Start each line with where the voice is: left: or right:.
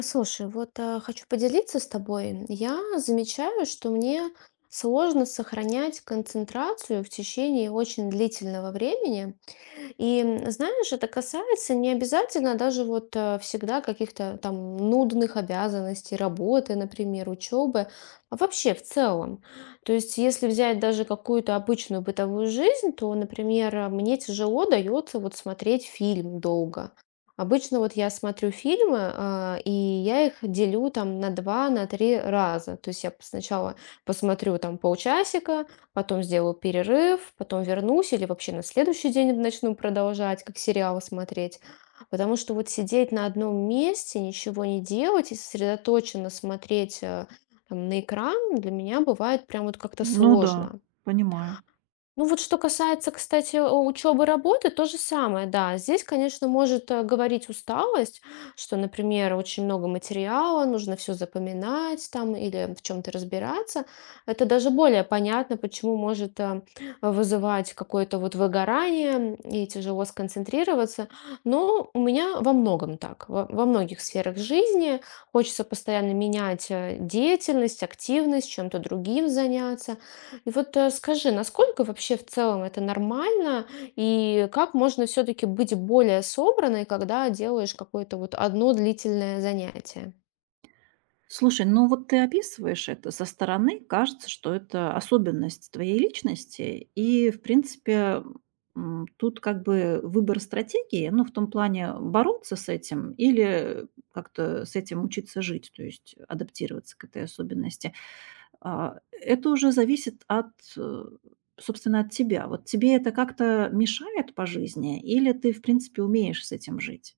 left: Слушай, вот хочу поделиться с тобой. Я замечаю, что мне сложно сохранять концентрацию в течение очень длительного времени. И, знаешь, это касается не обязательно даже вот всегда каких-то там нудных обязанностей, работы, например, учебы, а вообще в целом. То есть, если взять даже какую-то обычную бытовую жизнь, то, например, мне тяжело дается вот смотреть фильм долго. Обычно вот я смотрю фильмы, и я их делю там на два, на три раза. То есть я сначала посмотрю там полчасика, потом сделаю перерыв, потом вернусь или вообще на следующий день начну продолжать, как сериалы смотреть. Потому что вот сидеть на одном месте, ничего не делать и сосредоточенно смотреть там на экран для меня бывает прям вот как-то
right: Ну да,
left: сложно.
right: понимаю.
left: Ну вот что касается, кстати, учебы, работы, то же самое, да. Здесь, конечно, может говорить усталость, что, например, очень много материала, нужно все запоминать там или в чем-то разбираться. Это даже более понятно, почему может вызывать какое-то вот выгорание и тяжело сконцентрироваться. Но у меня во многом так, во многих сферах жизни хочется постоянно менять деятельность, активность, чем-то другим заняться. И вот скажи, насколько вообще в целом это нормально, и как можно все-таки быть более собранной, когда делаешь какое-то вот одно длительное занятие?
right: Слушай, ну вот ты описываешь это со стороны, кажется, что это особенность твоей личности, и, в принципе, тут как бы выбор стратегии, ну, в том плане бороться с этим или как-то с этим учиться жить, то есть адаптироваться к этой особенности. Это уже зависит от, э, собственно, от тебя. Вот тебе это как-то мешает по жизни, или ты, в принципе, умеешь с этим жить?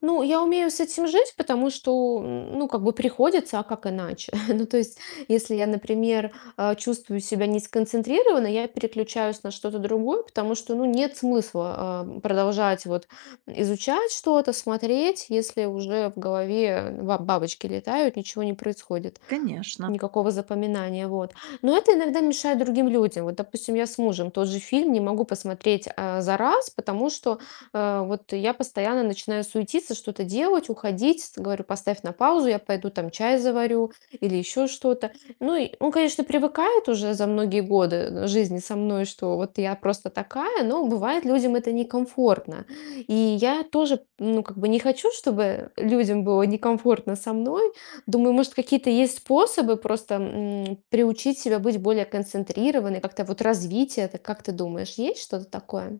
left: Ну, я умею с этим жить, потому что, ну, как бы приходится, а как иначе? Ну, то есть, если я, например, чувствую себя не сконцентрированно, я переключаюсь на что-то другое, потому что, ну, нет смысла продолжать вот изучать что-то, смотреть, если уже в голове бабочки летают, ничего не происходит.
right: Конечно.
left: Никакого запоминания, вот. Но это иногда мешает другим людям. Вот, допустим, я с мужем тот же фильм не могу посмотреть, за раз, потому что, вот я постоянно начинаю суетиться, что-то делать, уходить. С говорю: «Поставь на паузу, я пойду там чай заварю или еще что-то». Ну и он, конечно, привыкает уже за многие годы, жизни со мной, что вот я просто такая, но бывает людям это некомфортно. И я тоже, ну, как бы не хочу, чтобы людям было некомфортно со мной. Думаю, может, какие-то есть способы просто приучить себя быть более концентрированной, как-то вот развитие это, как ты думаешь, есть что-то такое?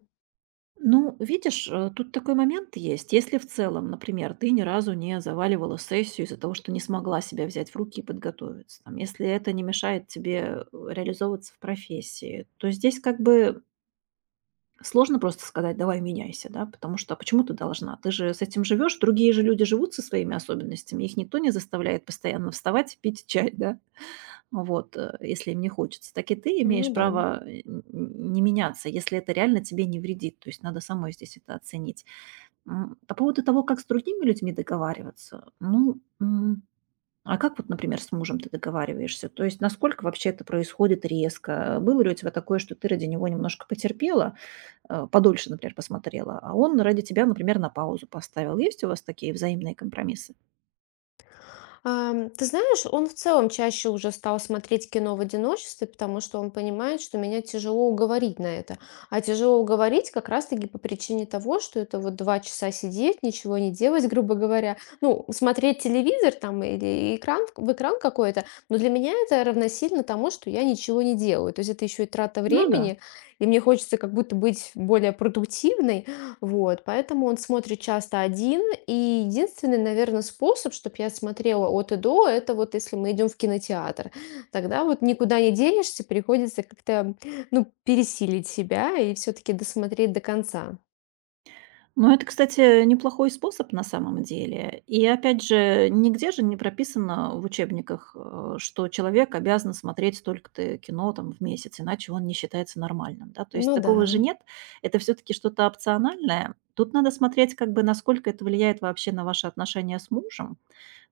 right: Ну, видишь, тут такой момент есть. Если в целом, например, ты ни разу не заваливала сессию из-за того, что не смогла себя взять в руки и подготовиться, там, если это не мешает тебе реализовываться в профессии, то здесь как бы сложно просто сказать, давай меняйся, да, потому что а почему ты должна? Ты же с этим живешь, другие же люди живут со своими особенностями, их никто не заставляет постоянно вставать, пить чай, да, вот, если им не хочется. Так и ты
left: Ну
right: имеешь
left: да.
right: право не меняться, если это реально тебе не вредит, то есть надо самой здесь это оценить. По поводу того, как с другими людьми договариваться, ну, а как вот, например, с мужем ты договариваешься? То есть насколько вообще это происходит резко? Было ли у тебя такое, что ты ради него немножко потерпела, подольше, например, посмотрела, а он ради тебя, например, на паузу поставил? Есть у вас такие взаимные компромиссы?
left: Ты знаешь, он в целом чаще уже стал смотреть кино в одиночестве, потому что он понимает, что меня тяжело уговорить на это. А тяжело уговорить как раз-таки по причине того, что это вот 2 часа сидеть, ничего не делать, грубо говоря. Ну, смотреть телевизор там или экран, в экран какой-то. Но для меня это равносильно тому, что я ничего не делаю. То есть это еще и трата
right: Ну да.
left: времени, и мне хочется как будто быть более продуктивной. Вот, поэтому он смотрит часто один. И единственный, наверное, способ, чтобы я смотрела от и до, это вот если мы идем в кинотеатр. Тогда вот никуда не денешься, приходится как-то, ну, пересилить себя и все-таки досмотреть до конца.
right: Ну, это, кстати, неплохой способ на самом деле. И опять же, нигде же не прописано в учебниках, что человек обязан смотреть столько-то кино там в месяц, иначе он не считается нормальным, да. То есть
left: Ну да.
right: такого же нет. Это все-таки что-то опциональное. Тут надо смотреть, как бы, насколько это влияет вообще на ваши отношения с мужем.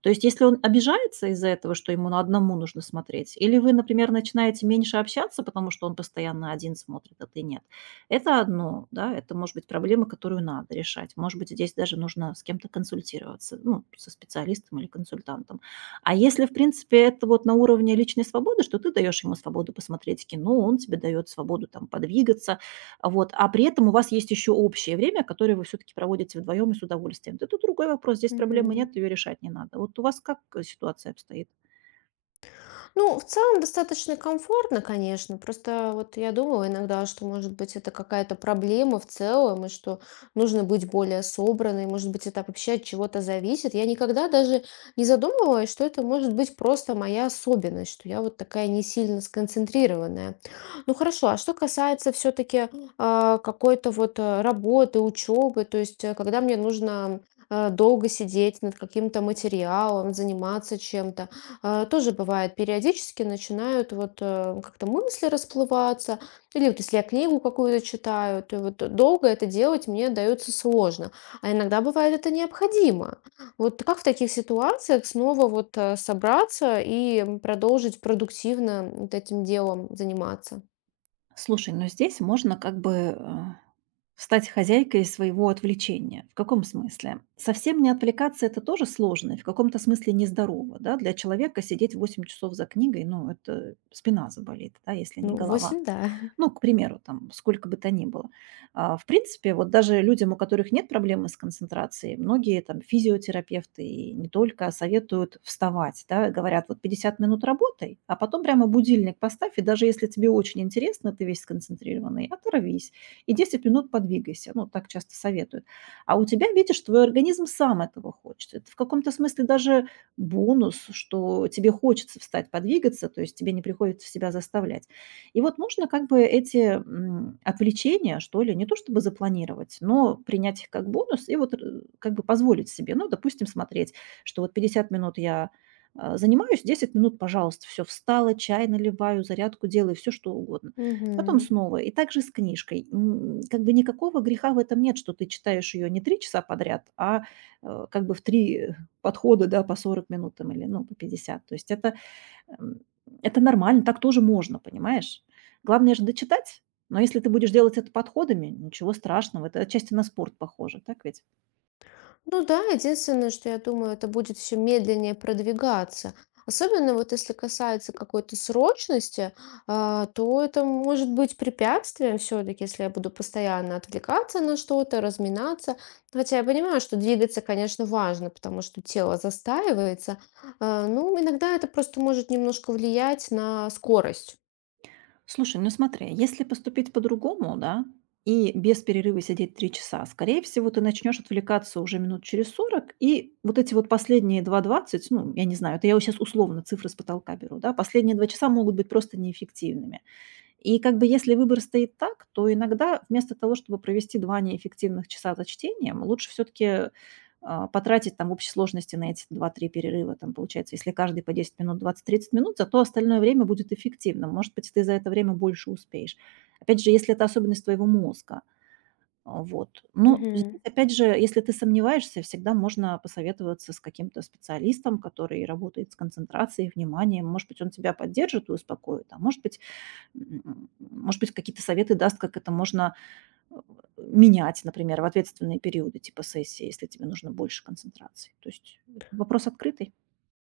right: То есть если он обижается из-за этого, что ему на одному нужно смотреть, или вы, например, начинаете меньше общаться, потому что он постоянно один смотрит, а ты нет. Это одно, да, это может быть проблема, которую надо решать. Может быть, здесь даже нужно с кем-то консультироваться, ну, со специалистом или консультантом. А если, в принципе, это вот на уровне личной свободы, что ты даешь ему свободу посмотреть кино, он тебе дает свободу там подвигаться, вот, а при этом у вас есть еще общее время, которое вы все-таки проводите вдвоем и с удовольствием. Это другой вопрос, здесь проблемы
left: Мгм.
right: нет, ее решать не надо. Вот у вас как ситуация обстоит?
left: Ну, в целом достаточно комфортно, конечно. Просто вот я думала иногда, что, может быть, это какая-то проблема в целом, и что нужно быть более собранной, может быть, это вообще от чего-то зависит. Я никогда даже не задумывалась, что это может быть просто моя особенность, что я вот такая не сильно сконцентрированная. Ну, хорошо, а что касается все-таки какой-то вот работы, учебы, то есть когда мне нужно долго сидеть над каким-то материалом, заниматься чем-то, тоже бывает, периодически начинают вот как-то мысли расплываться, или вот если я книгу какую-то читаю, то вот долго это делать мне дается сложно, а иногда бывает это необходимо. Вот как в таких ситуациях снова вот собраться и продолжить продуктивно вот этим делом заниматься?
right: Слушай, но здесь можно как бы стать хозяйкой своего отвлечения. В каком смысле? Совсем не отвлекаться – это тоже сложно, и в каком-то смысле нездорово. Да? Для человека сидеть 8 часов за книгой, ну это спина заболит, да, если не
left: Ну,
right: голова.
left: 8 да.
right: Ну, к примеру, там, сколько бы то ни было. А, в принципе, вот даже людям, у которых нет проблемы с концентрацией, многие там физиотерапевты и не только советуют вставать, да, говорят, вот 50 минут работай, а потом прямо будильник поставь, и даже если тебе очень интересно, ты весь сконцентрированный, оторвись и 10 минут подвигайся. Ну, так часто советуют. А у тебя, видишь, твой организм сам этого хочет. Это в каком-то смысле даже бонус, что тебе хочется встать, подвигаться, то есть тебе не приходится себя заставлять. И вот нужно как бы эти, отвлечения, что ли, не то чтобы запланировать, но принять их как бонус и вот р как бы позволить себе. Ну, допустим, смотреть, что вот 50 минут я, занимаюсь, 10 минут, пожалуйста, все встала, чай наливаю, зарядку делаю, все что угодно. Потом
left: Мгм.
right: снова. И также с книжкой. Как бы никакого греха в этом нет, что ты читаешь ее не 3 часа подряд, как бы в 3 подхода, да, по 40 минут там или, ну, по 50. То есть Эм, это нормально, так тоже можно, понимаешь? Главное же дочитать. Но если ты будешь делать это подходами, ничего страшного. Это отчасти на спорт похоже, так ведь?
left: Ну да, единственное, что я думаю, это будет все медленнее продвигаться. Особенно вот если касается какой-то срочности, то это может быть препятствием все-таки, если я буду постоянно отвлекаться на что-то, разминаться. Хотя я понимаю, что двигаться, конечно, важно, потому что тело застаивается. Ну, иногда это просто может немножко влиять на скорость.
right: Слушай, ну смотри, если поступить по-другому, да, и без перерыва сидеть 3 часа, скорее всего, ты начнешь отвлекаться уже минут через 40, и вот эти вот последние 2:20, ну, я не знаю, это я сейчас условно цифры с потолка беру, да, последние 2 часа могут быть просто неэффективными. И как бы если выбор стоит так, то иногда вместо того, чтобы провести 2 неэффективных часа за чтением, лучше все таки потратить там в общей сложности на эти 2-3 перерыва. Там получается, если каждый по 10 минут, 20-30 минут, зато остальное время будет эффективным. Может быть, ты за это время больше успеешь. Опять же, если это особенность твоего мозга. А, вот. Но здесь,
left: Мгм.
right: опять же, если ты сомневаешься, всегда можно посоветоваться с каким-то специалистом, который работает с концентрацией, вниманием. Может быть, он тебя поддержит и успокоит, а может быть, может быть, какие-то советы даст, как это можно, э, менять, например, в ответственные периоды типа сессии, если тебе нужно больше концентрации. То есть вопрос открытый.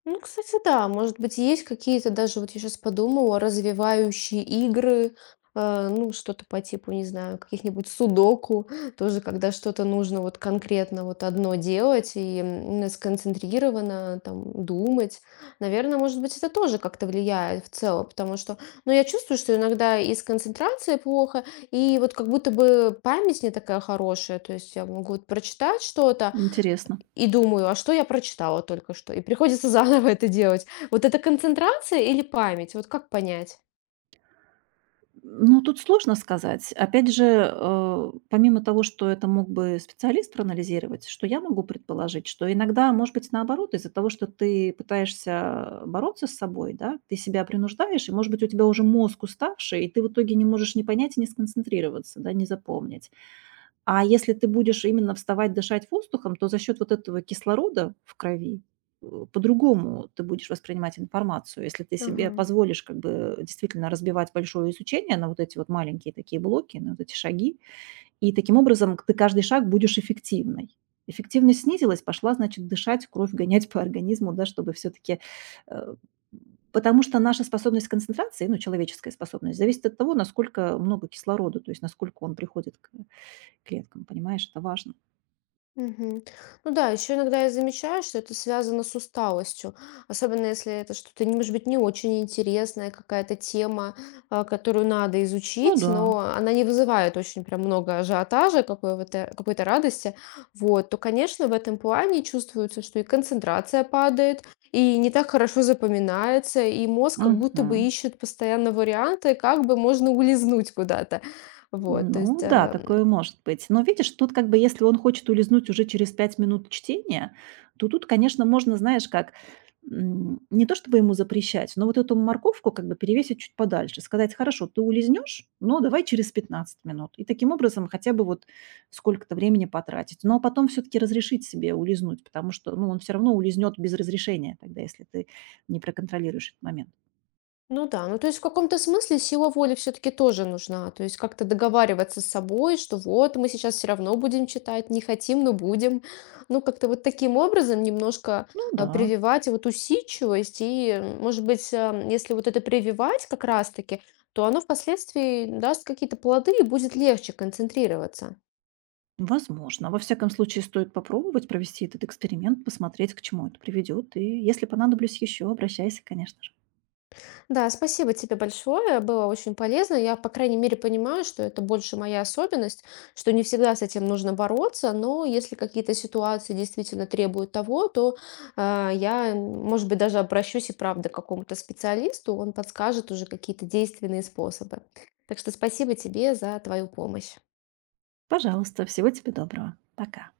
left: Ну, кстати, да, может быть, есть какие-то даже, вот я сейчас подумала, развивающие игры, ну, что-то по типу, не знаю, каких-нибудь судоку, тоже, когда что-то нужно вот конкретно вот одно делать и сконцентрированно там думать. Наверное, может быть, это тоже как-то влияет в целом, потому что, ну, я чувствую, что иногда и с концентрацией плохо, и вот как будто бы память не такая хорошая, то есть я могу вот прочитать что-то,
right: Интересно.
left: и думаю: «А что я прочитала только что?» И приходится заново это делать. Вот это концентрация или память? Вот как понять?
right: Ну, тут сложно сказать. Опять же, помимо того, что это мог бы специалист проанализировать, что я могу предположить, что иногда, может быть, наоборот, из-за того, что ты пытаешься бороться с собой, да, ты себя принуждаешь, и, может быть, у тебя уже мозг уставший, и ты в итоге не можешь ни понять, ни сконцентрироваться, да, не запомнить. А если ты будешь именно вставать, дышать воздухом, то за счет вот этого кислорода в крови, по-другому ты будешь воспринимать информацию. Если ты себе
left: Ага.
right: позволишь как бы действительно разбивать большое изучение на вот эти вот маленькие такие блоки, на вот эти шаги, и таким образом ты каждый шаг будешь эффективной. Эффективность снизилась, пошла, значит, дышать, кровь гонять по организму, да, чтобы все-таки потому что наша способность концентрации, ну, человеческая способность, зависит от того, насколько много кислорода, то есть насколько он приходит к клеткам, понимаешь, это важно.
left: Мгм. Ну да, еще иногда я замечаю, что это связано с усталостью, особенно если это что-то, может быть, не очень интересная какая-то тема, которую надо
right: Ну
left: изучить,
right: да.
left: но она не вызывает очень прям много ажиотажа, какой-то, какой-то радости, вот, то, конечно, в этом плане чувствуется, что и концентрация падает, и не так хорошо запоминается, и мозг как будто бы
right: Мгм.
left: ищет постоянно варианты, как бы можно улизнуть куда-то. Вот, то
right: Ну
left: есть
right: да, такое может быть. Но видишь, тут как бы если он хочет улизнуть уже через 5 минут чтения, то тут, конечно, можно, знаешь, как не то чтобы ему запрещать, но вот эту морковку как бы перевесить чуть подальше, сказать, хорошо, ты улизнешь, но давай через 15 минут. И таким образом хотя бы вот сколько-то времени потратить. Но потом все-таки разрешить себе улизнуть, потому что ну, он все равно улизнет без разрешения, тогда если ты не проконтролируешь этот момент.
left: ну да, ну то есть в каком-то смысле сила воли все-таки тоже нужна. То есть как-то договариваться с собой, что вот мы сейчас все равно будем читать, не хотим, но будем. Ну как-то вот таким образом немножко
right: Ну да,
left: прививать вот усидчивость. И, может быть, если вот это прививать как раз-таки, то оно впоследствии даст какие-то плоды и будет легче концентрироваться.
right: возможно. Во всяком случае, стоит попробовать провести этот эксперимент, посмотреть, к чему это приведет. И если понадоблюсь еще, обращайся, конечно же.
left: Да, спасибо тебе большое, было очень полезно. Я, по крайней мере, понимаю, что это больше моя особенность, что не всегда с этим нужно бороться, но если какие-то ситуации действительно требуют того, то я, может быть, даже обращусь и правда к какому-то специалисту, он подскажет уже какие-то действенные способы. Так что спасибо тебе за твою помощь.
right: Пожалуйста, всего тебе доброго. Пока.